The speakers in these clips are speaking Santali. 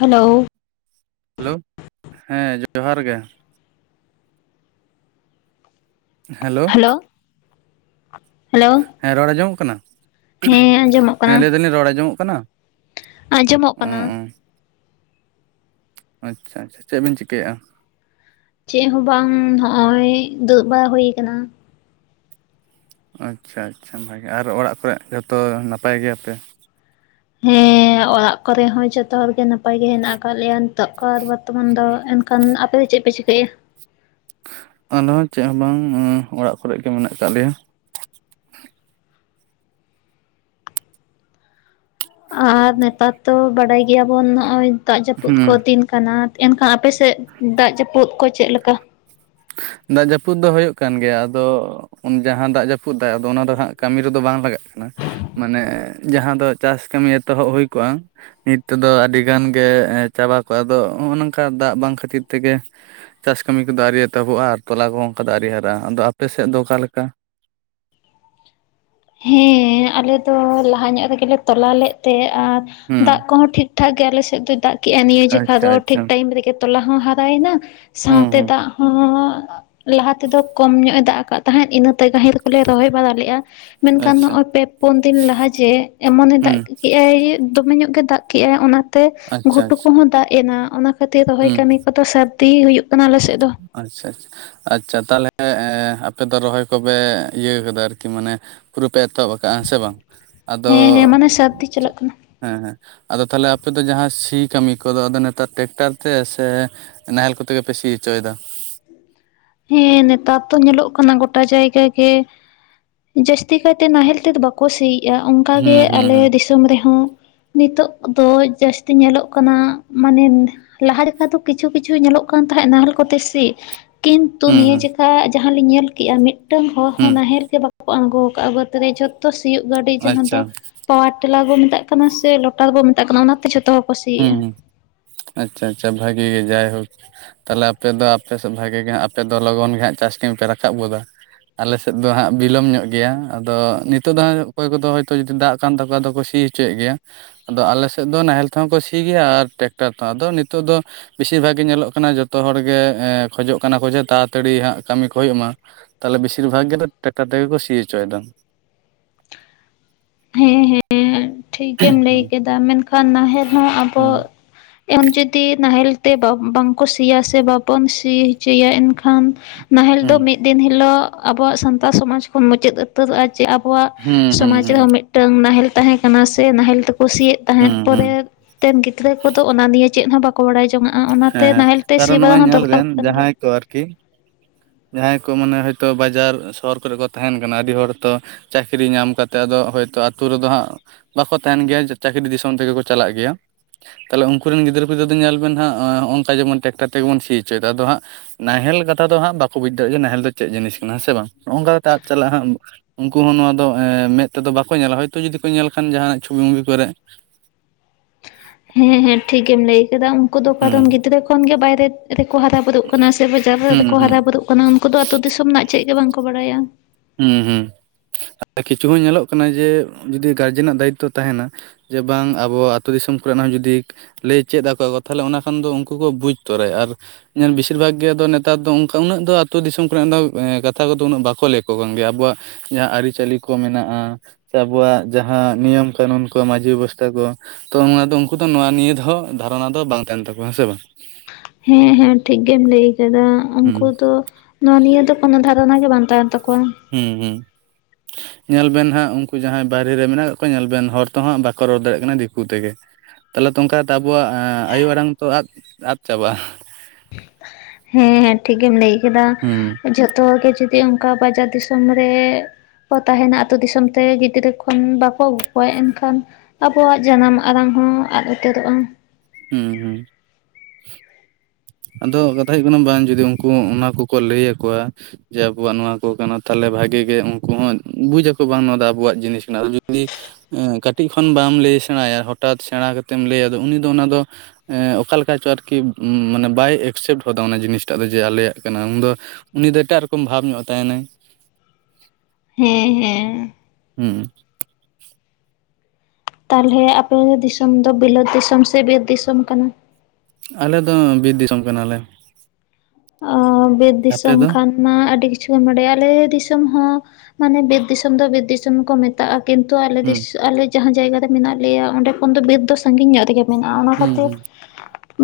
ᱦᱮᱞᱳ ᱦᱮᱞᱳ ᱦᱮᱸ ᱡᱚᱸᱦᱟᱨ ᱜᱮ ᱦᱮᱞᱳ ᱦᱮᱞᱳ ᱦᱮᱸ ᱨᱚᱲ ᱟᱸᱡᱚᱢᱚᱜ ᱠᱟᱱᱟ ᱦᱮᱸ ᱟᱸᱡᱚᱢᱚᱜ ᱦᱮᱸ ᱠᱟᱱᱟ ᱞᱟᱹᱭ ᱮᱫᱟᱞᱤᱧ ᱨᱚᱲ ᱟᱧᱡᱚᱢᱚᱜ ᱠᱟᱱᱟ? ᱟᱸᱡᱚᱢᱚᱜ ᱚ ᱠᱟᱱᱟ ᱚ ᱟᱪᱪᱷᱟ ᱟᱪᱪᱷᱟ ᱪᱮᱫ ᱵᱤᱱ ᱪᱤᱠᱟᱹᱭᱮᱫᱟ? ᱪᱮᱫ ᱦᱚᱸ ᱵᱟᱝ ᱱᱚᱜ ᱚᱭ ᱫᱩᱜ ᱵᱟᱲᱟ ᱦᱩᱭ ᱟᱠᱟᱱᱟ᱾ ᱟᱪᱷᱟ ᱟᱪᱷᱟ ᱵᱷᱟᱜᱮ ᱟᱨ ᱚᱲᱟᱜ ᱠᱚᱨᱮ ᱡᱚᱛᱚ ᱱᱟᱯᱟᱭ ᱜᱮᱭᱟᱯᱮ ᱦᱮᱸ ᱚᱲᱟᱜ ᱠᱚᱨᱮ ᱦᱚᱸ ᱡᱚᱛᱚ ᱦᱚᱲ ᱜᱮ ᱱᱟᱯᱟᱭ ᱜᱮ ᱦᱮᱱᱟᱜ ᱟᱠᱟᱫ ᱞᱮᱭᱟ ᱛᱚᱠᱷᱚᱱ ᱵᱚᱨᱛᱚᱢᱟᱱ ᱫᱚ ᱮᱱᱠᱷᱟᱱ ᱟᱯᱮᱫ ᱫᱚ ᱪᱮᱫ ᱯᱮ ᱪᱤᱠᱟᱹᱭᱟ ᱟᱞᱮ ᱦᱚᱸ ᱪᱮᱫ ᱦᱚᱸ ᱵᱟᱝ ᱚᱲᱟᱜ ᱠᱚᱨᱮᱜᱮ ᱢᱮᱱᱟᱜ ᱟᱠᱟᱫ ᱞᱮᱭᱟ ᱟᱨ ᱱᱮᱛᱟᱨ ᱫᱚ ᱵᱟᱰᱟᱭ ᱜᱮᱭᱟᱵᱚᱱ ᱱᱚᱜ -ᱚᱭ ᱫᱟᱜ ᱡᱟᱹᱯᱩᱫ ᱠᱚ ᱦᱩᱸ ᱫᱤᱱ ᱠᱟᱱᱟ ᱮᱱᱠᱷᱟᱱ ᱟᱯᱮᱥᱮᱫ ᱫᱟᱜ ᱡᱟᱹᱯᱩᱫ ᱠᱚ ᱪᱮᱫ ᱞᱮᱠᱟ ᱫᱟᱜ ᱡᱟᱹᱯᱩᱫ ᱫᱚ ᱦᱩᱭᱩᱜ ᱠᱟᱱ ᱜᱮᱭᱟ ᱟᱫᱚ ᱩᱱ ᱡᱟᱦᱟᱸ ᱫᱟᱜ ᱡᱟᱹᱯᱩᱫ ᱫᱟᱜ ᱟᱫᱚ ᱚᱱᱟ ᱫᱚ ᱦᱟᱸᱜ ᱠᱟᱹᱢᱤ ᱨᱮᱫᱚ ᱵᱟᱝ ᱞᱟᱜᱟᱜ ᱠᱟᱱᱟ ᱢᱟᱱᱮ ᱡᱟᱦᱟᱸ ᱫᱚ ᱪᱟᱥ ᱠᱟᱹᱢᱤ ᱮᱛᱚᱦᱚᱵ ᱦᱩᱭ ᱠᱚᱜᱼᱟ ᱱᱤᱛ ᱛᱮᱫᱚ ᱟᱹᱰᱤ ᱜᱟᱱ ᱜᱮ ᱪᱟᱵᱟ ᱠᱚᱜᱼᱟ ᱟᱫᱚ ᱱᱚᱜᱼᱚᱭ ᱱᱚᱝᱠᱟ ᱫᱟᱜ ᱵᱟᱝ ᱠᱷᱟᱹᱛᱤᱨ ᱛᱮᱜᱮ ᱪᱟᱥ ᱠᱟᱹᱢᱤ ᱠᱚᱫᱚ ᱟᱹᱣᱨᱤ ᱮᱛᱚᱵᱚᱜᱼᱟ ᱟᱨ ᱛᱚᱞᱟ ᱠᱚᱦᱚᱸ ᱚᱱᱠᱟ ᱫᱚ ᱟᱹᱣᱨᱤ ᱦᱟᱨᱟᱜᱼᱟ ᱟᱫᱚ ᱟᱯᱮ ᱥᱮᱫ ᱫᱚ ᱚᱠᱟᱞᱮᱠᱟ ᱦᱮᱸ ᱟᱞᱮ ᱫᱚ ᱞᱟᱦᱟ ᱧᱚᱜ ᱨᱮᱜᱮᱞᱮ ᱛᱚᱞᱟ ᱞᱮᱫ ᱛᱮ ᱟᱨ ᱫᱟᱜ ᱦᱩᱸ ᱠᱚᱦᱚᱸ ᱴᱷᱤᱠ ᱴᱷᱤᱠ ᱴᱷᱟᱠ ᱜᱮ ᱟᱞᱮᱥᱮᱫ ᱫᱚ ᱫᱟᱜ ᱠᱮᱜᱼᱟ ᱱᱤᱭᱟᱹ ᱡᱚᱠᱷᱟ ᱟᱪᱪᱷᱟ ᱫᱚ ᱟᱪᱪᱷᱟ ᱴᱷᱤᱠ ᱴᱟᱭᱤᱢ ᱨᱮᱜᱮ ᱛᱚᱞᱟ ᱦᱚᱸ ᱦᱟᱨᱟᱭᱮᱱᱟ ᱦᱩᱸ ᱥᱟᱶᱛᱮ ᱦᱩᱸ ᱫᱟᱜ ᱦᱚᱸ ᱞᱟᱦᱟ ᱛᱮᱫᱚ ᱠᱚᱢ ᱧᱚᱜ ᱮ ᱫᱟᱜ ᱟᱠᱟᱫ ᱛᱟᱦᱮᱸᱫ ᱤᱱᱟᱹᱛᱮ ᱨᱟᱹᱦᱤᱨ ᱠᱚᱞᱮ ᱨᱚᱦᱚᱭ ᱵᱟᱲᱟ ᱞᱮᱫᱼᱟ ᱢᱮᱱᱠᱷᱟᱱ ᱟᱪᱪᱷᱟ ᱱᱚᱜ-ᱚᱭ ᱯᱮ ᱯᱩᱱ ᱫᱤᱱ ᱞᱟᱦᱟ ᱡᱮ ᱮᱢᱚᱱᱮ ᱫᱟᱜ ᱦᱩᱸ ᱠᱮᱜᱼ ᱟᱭ ᱫᱚᱢᱮ ᱧᱚᱜ ᱜᱮ ᱫᱟᱜ ᱠᱮᱫ-ᱟᱭ ᱚᱱᱟᱛᱮ ᱟᱪᱪᱷᱟ ᱜᱷᱩᱴᱩ ᱟᱪᱪᱷᱟ ᱠᱚᱦᱚᱸ ᱫᱟᱜ ᱮᱱᱟ ᱚᱱᱟ ᱛᱮ ᱨᱚᱦᱚᱭ ᱦᱩᱸ ᱠᱟᱹᱢᱤ ᱠᱚᱫᱚ ᱥᱟᱹᱨᱫᱤ ᱦᱩᱭᱩᱜ ᱠᱟᱱᱟ ᱟᱞᱮ ᱥᱮᱫ ᱫᱚ ᱟᱪᱷᱟ ᱟᱪᱷᱟ ᱟᱪᱷᱟ ᱛᱟᱦᱚᱞᱮ ᱟᱯᱮᱫᱚ ᱨᱚᱦᱚᱭ ᱠᱚᱯᱮ ᱤᱭᱟᱹ ᱠᱟᱫᱟ ᱟᱨᱠᱤ ᱢᱟᱱᱮ ᱯᱩᱨᱟᱹ ᱯᱮ ᱮᱛᱚᱦᱚᱵ ᱟᱠᱟᱫ ᱦᱮᱸ ᱥᱮ ᱵᱟᱝ ᱟᱫᱚ ᱦᱮᱸ ᱦᱮᱸ ᱢᱟᱱᱮ ᱥᱟᱨᱛᱤ ᱪᱮᱫ ᱪᱟᱞᱟᱜ ᱠᱟᱱᱟ ᱦᱮᱸ ᱦᱮᱸ, ᱟᱫᱚ ᱛᱟᱦᱚᱞᱮ ᱟᱯᱮ ᱫᱚ ᱡᱟᱦᱟᱸ ᱥᱤ ᱠᱟᱹᱢᱤ ᱠᱚᱫᱚ ᱟᱫᱚ ᱱᱮᱛᱟᱨ ᱴᱮᱠᱴᱟᱨ ᱛᱮ ᱥᱮᱹᱹ ᱱᱟᱦᱮᱞ ᱠᱚᱛᱮ ᱜᱮᱯᱮ ᱥᱤ ᱦᱚᱪᱚᱭᱮᱫᱟ᱾ ᱦᱮᱸ ᱱᱮᱛᱟᱨ ᱫᱚ ᱧᱮᱞᱚᱜ ᱠᱟᱱᱟ ᱜᱚᱴᱟ ᱡᱟᱭᱜᱟ ᱜᱮ ᱡᱟᱹᱥᱛᱤ ᱠᱟᱭᱛᱮ ᱱᱟᱦᱮᱞ ᱛᱮᱫᱚ ᱵᱟᱠᱚ ᱥᱤᱭᱜᱼᱟ ᱚᱝᱠᱟᱜᱮ ᱦᱩᱸ ᱦᱩᱸ ᱟᱞᱮ ᱦᱩᱸ ᱫᱤᱥᱚᱢ ᱨᱮᱦᱚᱸ ᱱᱤᱛᱚᱜ ᱫᱚ ᱡᱟᱹᱥᱛᱤ ᱧᱮᱞᱚᱜ ᱠᱟᱱᱟ ᱢᱟᱱᱮ ᱞᱟᱦᱟ ᱞᱮᱠᱟ ᱫᱚ ᱠᱤᱪᱷᱩ ᱠᱤᱪᱷᱩ ᱧᱮᱞᱚᱜ ᱠᱟᱱ ᱛᱟᱦᱮᱸᱜ ᱱᱟᱦᱮᱞ ᱠᱚᱛᱮ ᱥᱤ ᱠᱤᱱᱛᱩ ᱦᱩᱸ ᱱᱤᱭᱟᱹ ᱦᱩᱸ ᱪᱮᱠᱟ ᱡᱟᱦᱟᱸ ᱞᱤᱧ ᱧᱮᱞ ᱠᱮᱜᱼᱟ ᱢᱤᱫᱴᱟᱝ ᱦᱚᱲ ᱦᱩᱸ ᱦᱚᱸ ᱱᱟᱦᱮᱞ ᱜᱮ ᱵᱟᱠᱩ ᱠᱚ ᱟᱬᱜᱚ ᱟᱠᱟᱫᱼᱟ ᱵᱟᱹᱫᱽ ᱨᱮ ᱡᱚᱛᱚ ᱥᱤᱭᱳᱜ ᱜᱟᱹᱰᱤ ᱡᱟᱦᱟᱸ ᱟᱪᱪᱷᱟ ᱫᱚ ᱯᱟ ᱴᱮᱞᱟᱨ ᱵᱚ ᱢᱮᱛᱟᱜ ᱠᱟᱱᱟ ᱥᱮ ᱞᱚᱴᱟᱨ ᱵᱚ ᱢᱮᱛᱟᱜ ᱠᱟᱱᱟ ᱚᱱᱟᱛᱮ ᱡᱚᱛᱚ ᱦᱚᱲ ᱠᱚ ᱥᱤᱭᱮᱜᱼᱟ ᱦᱩᱸ ᱟᱪᱷᱟ ᱟᱪᱷᱟ ᱵᱷᱟᱹᱜᱤ ᱡᱟᱭ ᱦᱳᱠ ᱛᱟᱦᱚᱞᱮ ᱟᱯᱮ ᱫᱚ ᱟᱯᱮᱥᱮᱫ ᱵᱷᱟᱹᱜᱤ ᱜᱮ ᱟᱯᱮ ᱫᱚ ᱞᱚᱜᱚᱱ ᱜᱮ ᱦᱟᱸᱜ ᱪᱟᱥ ᱠᱟᱹᱢᱤ ᱯᱮ ᱨᱟᱠᱟᱵ ᱜᱚᱫᱟ ᱟᱞᱮᱥᱮᱫ ᱫᱚ ᱦᱟᱸᱜ ᱵᱤᱞᱚᱢ ᱧᱚᱜ ᱜᱮᱭᱟ ᱟᱫᱚ ᱱᱤᱛᱚᱜ ᱫᱚ ᱦᱜ ᱚᱠᱚᱭ ᱠᱚᱫᱚ ᱦᱚᱭᱛᱚ ᱡᱫᱤ ᱫᱟᱜ ᱠᱟᱱ ᱛᱟᱠᱚᱣᱟ ᱟᱫᱚ ᱥᱤᱴᱹᱹ ᱢᱩᱪᱮᱫ ᱜᱮᱭᱟ ᱟᱫᱚ ᱟᱞᱮᱥᱮᱫ ᱫᱚ ᱱᱟᱦᱮᱞ ᱛᱮᱦᱚᱸ ᱠᱚ ᱥᱤ ᱜᱮᱭᱟ ᱟᱨ ᱴᱮᱠᱴᱟᱨ ᱛᱮᱦᱚᱸ ᱟᱫᱚ ᱱᱤᱛᱚᱜ ᱫᱚᱹᱹ ᱵᱮᱥᱤ ᱵᱷᱟᱜᱤ ᱧᱮᱞᱚᱜ ᱠᱟᱱᱟ ᱡᱚᱛᱚ ᱦᱚᱲᱜᱮ ᱠᱷᱚᱡᱚᱜ ᱠᱟᱱᱟ ᱠᱚ ᱡᱮ ᱛᱟᱲᱟ ᱛᱟᱲᱤ ᱦᱜ ᱠᱟᱹᱢᱤ ᱠᱚ ᱦᱩᱭᱩᱜ ᱢᱟ᱾ ᱛᱟᱦᱚᱞᱮ ᱵᱮᱥᱤᱨ ᱵᱷᱟᱜ ᱜᱮ ᱴᱨᱟᱠᱴᱟᱨ ᱛᱮᱜᱮ ᱠᱚ ᱥᱤ ᱦᱚᱪᱚᱭᱮᱫᱟ᱾ ᱦᱮᱸ ᱦᱮᱸ ᱴᱷᱤᱠ ᱜᱮᱢ ᱞᱟᱹᱭ ᱦᱩᱸ ᱠᱮᱫᱟ ᱢᱮᱱᱠᱷᱟᱱ ᱱᱟᱦᱮᱞ ᱦᱚᱸ ᱟᱵᱚ ᱦᱩᱸ ᱮᱢ ᱡᱚᱫᱤ ᱱᱟᱦᱮᱞ ᱛᱮ ᱵᱟᱝᱠᱚ ᱥᱤᱭᱟ ᱥᱮ ᱵᱟᱵᱚᱱ ᱥᱤ ᱦᱚᱪᱚᱭᱟ ᱮᱱᱠᱷᱟᱱ ᱱᱟᱦᱮᱞ ᱫᱚ ᱦᱩᱸ ᱢᱤᱫ ᱫᱤᱱ ᱦᱤᱞᱳᱜ ᱟᱵᱚᱣᱟᱜ ᱥᱟᱱᱛᱟ ᱥᱚᱢᱟᱡᱽ ᱠᱷᱚᱱ ᱢᱩᱪᱟᱹᱫ ᱩᱛᱟᱹᱨᱚᱜᱼᱟ᱾ ᱡᱮ ᱟᱵᱚᱣᱟᱜ ᱦᱩᱸ ᱥᱚᱢᱟᱡ ᱦᱩᱸ ᱨᱮᱦᱚᱸ ᱢᱤᱫᱴᱟᱝ ᱱᱟᱦᱮᱞ ᱛᱟᱦᱮᱸ ᱠᱟᱱᱟ ᱥᱮ ᱱᱟᱦᱮᱞ ᱛᱮᱠᱚᱹ ᱠᱩᱥᱤᱭᱮᱫ ᱛᱟᱦᱮᱸᱫ ᱦᱩᱸ ᱦᱩᱸ ᱯᱚᱨᱮᱛᱮᱱ ᱜᱤᱫᱽᱨᱟᱹ ᱠᱚᱫᱚ ᱚᱱᱟ ᱱᱤᱭᱮ ᱪᱮᱫ ᱦᱚᱸ ᱵᱟᱠᱚ ᱠᱚ ᱵᱟᱲᱟᱭ ᱡᱚᱝᱱᱟᱜᱼᱟ ᱚᱱᱟᱛᱮ ᱱᱟᱦᱮᱞ ᱛᱮ ᱥᱤ ᱵᱟᱲᱟ ᱦᱚᱸ ᱫᱚᱨᱠᱟᱨ ᱠᱟᱱ ᱜᱮᱭᱟ᱾ ᱛᱚ ᱟᱨᱠᱤ ᱡᱟᱦᱟᱸᱭ ᱠᱚ ᱢᱟᱱᱮ ᱦᱚᱳᱭᱛᱳ ᱵᱟᱡᱟᱨ ᱥᱚᱦᱚᱨ ᱠᱚᱨᱮ ᱠᱚ ᱛᱟᱦᱮᱱ ᱠᱟᱱᱟ ᱟᱹᱰᱤ ᱦᱚᱲ ᱛᱚᱹᱹ ᱪᱟᱹᱠᱨᱤ ᱧᱟᱢ ᱠᱟᱛᱮᱫ ᱟᱫᱚ ᱦᱳᱭᱛᱳ ᱟᱹᱛᱩᱳ ᱨᱮᱫᱚ ᱦᱟᱸᱜᱹᱹ ᱵᱟᱠᱚ ᱛᱟᱦᱮᱱ ᱜᱮᱭᱟ ᱪᱟᱹᱠᱨᱤ ᱫᱤᱥᱚᱢ ᱛᱮᱜᱮ ᱠᱚ ᱪᱟᱞᱟᱜ ᱜᱮᱭᱟ, ᱛᱟᱦᱞᱮ ᱩᱱᱠᱩ ᱨᱮᱱ ᱜᱤᱫᱽᱨᱟᱹ ᱯᱤᱫᱨᱟᱹ ᱫᱚ ᱧᱮᱞ ᱵᱮᱱ ᱦᱟᱸᱜᱹᱹ ᱱᱚᱜᱼ ᱱᱚᱠᱟ ᱡᱮᱢᱚᱱ ᱴᱮᱠᱴᱟᱨ ᱛᱮᱜᱮ ᱵᱚᱱ ᱥᱤ ᱦᱚᱪᱚᱭᱮᱫᱟ ᱟᱫᱚ ᱦᱟᱸᱜ ᱱᱟᱦᱮᱞ ᱠᱟᱛᱷᱟ ᱫᱚ ᱦᱟᱸᱜ ᱵᱟᱠᱚ ᱵᱩᱡᱽ ᱫᱟᱲᱮᱭᱟᱜ ᱡᱮ ᱱᱟᱦᱮᱞ ᱫᱚ ᱪᱮᱫ ᱡᱤᱱᱤᱥ ᱠᱟᱱᱟ ᱦᱮᱸ ᱥᱮ ᱵᱟᱝ ᱱᱚᱝᱠᱟ ᱠᱟᱛᱮ ᱟᱫ ᱪᱟᱞᱟᱜᱼᱟ ᱦᱟᱸᱜ ᱩᱱᱠᱩ ᱦᱚᱸ ᱱᱚᱣᱟ ᱫᱚ ᱢᱮᱫ ᱛᱮᱫᱚ ᱵᱟᱠᱚ ᱧᱮᱞᱟ, ᱦᱚᱭᱛᱳ ᱡᱩᱫᱤ ᱠᱚ ᱧᱮᱞ ᱠᱷᱟᱱ ᱡᱟᱦᱟᱱᱟᱜ ᱪᱷᱚᱵᱤ ᱢᱩᱵᱤ ᱠᱚᱨᱮᱜ᱾ ᱦᱮᱸ ᱦᱮᱸ ᱴᱷᱤᱠ ᱮᱢ ᱞᱟᱹᱭ ᱟᱠᱟᱫᱟ ᱩᱱᱠᱩ ᱫᱚ ᱦᱩᱸ ᱠᱟᱨᱚᱱ ᱜᱤᱫᱽᱨᱟᱹ ᱠᱷᱚᱱ ᱜᱮ ᱵᱟᱭᱨᱮ ᱨᱮᱠᱚ ᱦᱟᱨᱟᱜ ᱵᱩᱨᱩᱜ ᱠᱟᱱᱟ ᱥᱮ ᱵᱟᱡᱟᱨ ᱦᱩᱸ ᱨᱮᱠᱚ ᱦᱩᱸ ᱦᱟᱨᱟ ᱦᱩᱸ ᱵᱩᱨᱩᱜ ᱠᱟᱱᱟ ᱩᱱᱠᱩ ᱫᱚ ᱟᱫᱚ ᱟᱹᱛᱩ ᱫᱤᱥᱚᱢ ᱨᱮᱱᱟᱜ ᱪᱮᱫ ᱜᱮ ᱵᱟᱝᱠᱚ ᱵᱟᱲᱟᱭᱟ᱾ ᱦᱩᱸ ᱦᱩᱸ ᱠᱤᱪᱷᱩ ᱦᱚᱸ ᱧᱮᱞᱚᱜ ᱠᱟᱱᱟ ᱡᱮ ᱡᱩᱫᱤ ᱜᱟᱨᱡᱮᱱᱼᱟᱜ ᱫᱟᱭᱤᱛᱛᱚ ᱛᱟᱦᱮᱱᱟ ᱡᱮ ᱵᱟᱝ ᱟᱵᱚ ᱟᱹᱛᱩ ᱫᱤᱥᱚᱢ ᱠᱚᱨᱮᱱᱟᱜ ᱦᱚᱸ ᱡᱩᱫᱤ ᱞᱟᱹᱭ ᱪᱮᱫ ᱟᱠᱚᱣᱟ ᱠᱚ ᱛᱟᱦᱚᱞᱮ ᱚᱱᱟ ᱠᱷᱟᱱ ᱫᱚ ᱩᱱᱠᱩ ᱠᱚ ᱵᱩᱡᱽ ᱛᱚᱨᱟᱭᱟ᱾ ᱟᱨ ᱧᱮᱞ ᱵᱮᱥᱤᱨ ᱵᱷᱟᱜᱽ ᱜᱮ ᱟᱫᱚ ᱱᱮᱛᱟᱨ ᱫᱚ ᱚᱱᱠᱟ ᱩᱱᱟᱹᱜ ᱫᱚ ᱟᱹᱛᱩ ᱫᱤᱥᱚᱢ ᱠᱚᱨᱮᱱᱟᱜ ᱫᱚ ᱠᱟᱛᱷᱟ ᱠᱚᱫᱚ ᱩᱱᱟᱹᱜ ᱵᱟᱠᱚ ᱞᱮᱭᱼᱟ᱾ [unintelligible] ᱜᱮᱭᱟ ᱟᱵᱚᱣᱟᱜ ᱡᱟᱦᱟᱸ ᱟᱹᱨᱤᱪᱟᱹᱞᱤ ᱠᱚ ᱢᱮᱱᱟᱜᱼᱟ᱾ ᱥᱮ ᱟᱵᱚᱣᱟᱜ ᱡᱟᱦᱟᱸ ᱱᱤᱭᱚᱢ ᱠᱟᱹᱱᱩᱱ ᱠᱚ ᱢᱟᱺᱡᱷᱤ ᱵᱮᱵᱚᱥᱛᱷᱟ ᱠᱚ᱾ ᱛᱚ ᱚᱱᱟ ᱫᱚ ᱩᱱᱠᱩ ᱫᱚ ᱱᱚᱣᱟ ᱱᱤᱭᱟᱹ ᱫᱚ ᱫᱷᱟᱨᱚᱱᱟ ᱫᱚ ᱵᱟᱝ ᱛᱟᱦᱮᱱ ᱛᱟᱠᱚᱣᱟ᱾ ᱦᱮᱸ ᱥᱮ ᱵᱟᱝ? ᱦᱮᱸ ᱦᱮᱸ ᱴᱷᱤᱠ ᱜᱮᱢ ᱞᱟᱹᱭ ᱟᱠᱟᱫᱟ᱾ ᱦᱩᱸ ᱩᱱᱠᱩ ᱫᱚ ᱱᱚᱣᱟ ᱱᱤᱭᱟᱹ ᱫᱚ ᱠᱳᱱᱚ ᱫᱷᱟᱨᱚᱱᱟ ᱜᱮ ᱵᱟᱝᱟᱱ ᱛᱟᱦᱮᱱ ᱛᱟᱠᱚᱣᱟ᱾ ᱦᱮᱸ ᱦᱮᱸ ᱧᱮᱞ ᱵᱮᱱ ᱦᱟᱸᱜ ᱩᱱᱠᱩ ᱡᱟᱦᱟᱸᱭ ᱵᱟᱭᱨᱮ ᱨᱮ ᱢᱮᱱᱟᱜ ᱠᱟᱜ ᱠᱚᱣᱟ ᱧᱮᱞ ᱵᱮᱱ ᱦᱚᱲ ᱛᱚᱦᱟᱸᱜ ᱵᱟᱠᱚ ᱨᱚᱲ ᱫᱟᱲᱮᱭᱟᱜ ᱠᱟᱱᱟ ᱫᱤᱠᱩ ᱛᱮᱜᱮ᱾ ᱛᱟᱦᱚᱞᱮ ᱛᱚ ᱚᱱᱠᱟ ᱠᱟᱛᱮ ᱟᱵᱚᱣᱟᱜ ᱟᱭᱳ ᱟᱲᱟᱝ ᱛᱚ ᱟᱫ ᱟᱫ ᱪᱟᱵᱟᱜᱼᱟ᱾ ᱦᱮᱸ ᱦᱮᱸ ᱴᱷᱤᱠ ᱜᱮᱢ ᱞᱟᱹᱭ ᱠᱮᱫᱟ, ᱦᱩᱸ ᱡᱷᱚᱛᱚ ᱜᱮ ᱡᱚᱫᱤ ᱚᱱᱠᱟ ᱵᱟᱡᱟᱨ ᱫᱤᱥᱚᱢ ᱨᱮ ᱠᱚ ᱛᱟᱦᱮᱱᱟ ᱟᱹᱛᱩ ᱫᱤᱥᱚᱢ ᱛᱮ ᱜᱤᱫᱽᱨᱟᱹ ᱠᱷᱚᱱ ᱵᱟᱠᱚ ᱟᱹᱜᱩ ᱠᱚᱣᱟ ᱮᱱᱠᱷᱟᱱ᱾ ᱟᱵᱚᱣᱟᱜ ᱡᱟᱱᱟᱢ ᱟᱲᱟᱝ ᱦᱚᱸ ᱟᱫ ᱩᱛᱟᱹᱨᱚᱜᱼᱟ᱾ ᱦᱮᱸ ᱦᱮᱸ ᱟᱫᱚ ᱠᱟᱛᱷᱟ ᱦᱩᱭᱩᱜ ᱠᱟᱱᱟ ᱵᱟᱝ ᱡᱩᱫᱤ ᱩᱱᱠᱩ ᱚᱱᱟ ᱠᱚᱠᱚ ᱞᱟᱹᱭ ᱟᱠᱚᱣᱟ᱾ ᱡᱮ ᱟᱵᱚᱣᱟᱜ ᱱᱚᱣᱟ ᱠᱚ ᱠᱟᱱᱟ ᱛᱟᱦᱚᱞᱮ ᱵᱷᱟᱜᱤ ᱜᱮ ᱩᱱᱠᱩ ᱦᱚᱸ ᱵᱩᱡ ᱟᱠᱚ ᱵᱟᱝ ᱱᱚᱣᱟ ᱫᱚ ᱟᱵᱚᱣᱟᱜ ᱡᱤᱱᱤᱥ ᱠᱟᱱᱟ᱾ ᱟᱨ ᱡᱩᱫᱤ ᱮᱸ ᱠᱟᱹᱴᱤᱡ ᱠᱷᱚᱱ ᱵᱟᱢ ᱞᱟᱹᱭ ᱥᱮᱬᱟ ᱟᱭᱟ ᱦᱚᱴᱟᱛ ᱥᱮᱬᱟ ᱠᱟᱛᱮᱢ ᱞᱟᱹᱭᱼᱟ ᱩᱱᱤ ᱫᱚ ᱚᱱᱟ ᱫᱚ ᱮᱸ ᱚᱠᱟ ᱞᱮᱠᱟ ᱪᱚ ᱟᱨᱠᱤ ᱢᱟᱱᱮ ᱵᱟᱭ ᱮᱠᱥᱮᱯᱴ ᱦᱚᱫᱟ ᱚᱱᱟ ᱡᱤᱱᱤᱥ ᱴᱟᱜ ᱫᱚ ᱡᱮ ᱟᱞᱮᱭᱟᱜ ᱠᱟᱱᱟ ᱩᱱ ᱫᱚ ᱩᱱᱤ ᱫᱚ ᱮᱴᱟᱜ ᱨᱚᱠᱚᱢ ᱵᱷᱟᱵᱽ ᱧᱚᱜ ᱛᱟᱦᱮᱱᱟᱭ᱾ ᱦᱮᱸ ᱦᱮᱸ ᱦᱮᱸ ᱛᱟᱦᱚᱞᱮ ᱟᱯᱮ ᱫᱤᱥᱚᱢ ᱫᱚ ᱵᱤᱞᱟᱹᱛ ᱫᱤᱥᱚᱢ ᱥᱮ ᱵᱤᱨ ᱫᱤᱥᱚᱢ ᱠᱟᱱᱟ᱾ ᱟᱞᱮ ᱫᱚ ᱵᱤᱨ ᱫᱤᱥᱚᱢ ᱠᱟᱱᱟᱞᱮ᱾ ᱚ ᱵᱤᱨ ᱟᱯᱮ ᱫᱤᱥᱚᱢ ᱫᱚ ᱠᱷᱟᱱ ᱢᱟ ᱟᱹᱰᱤ ᱠᱤᱪᱷᱩ ᱮᱢ ᱵᱟᱰᱟᱭᱼᱟ ᱟᱞᱮ ᱫᱤᱥᱚᱢ ᱦᱚᱸ ᱢᱟᱱᱮ ᱵᱤᱨ ᱫᱤᱥᱚᱢ ᱫᱚ ᱵᱤᱨ ᱫᱤᱥᱚᱢ ᱠᱚ ᱢᱟᱱ ᱛᱟᱜᱼᱟ ᱠᱤᱱᱛᱩ ᱟᱞᱮ ᱦᱩᱸ ᱟᱞᱮ ᱡᱟᱦᱟᱸ ᱡᱟᱭᱜᱟ ᱨᱮ ᱢᱮᱱᱟᱜ ᱞᱮᱭᱟ ᱚᱸᱰᱮ ᱠᱷᱚᱱ ᱫᱚ ᱵᱤᱨ ᱫᱚ ᱥᱟᱺᱜᱤᱧ ᱧᱚᱜ ᱨᱮ ᱜᱮ ᱢᱮᱱᱟᱜᱼᱟ ᱚᱱᱟ ᱦᱩᱸ ᱠᱷᱟᱹᱛᱤᱨ ᱦᱩᱸ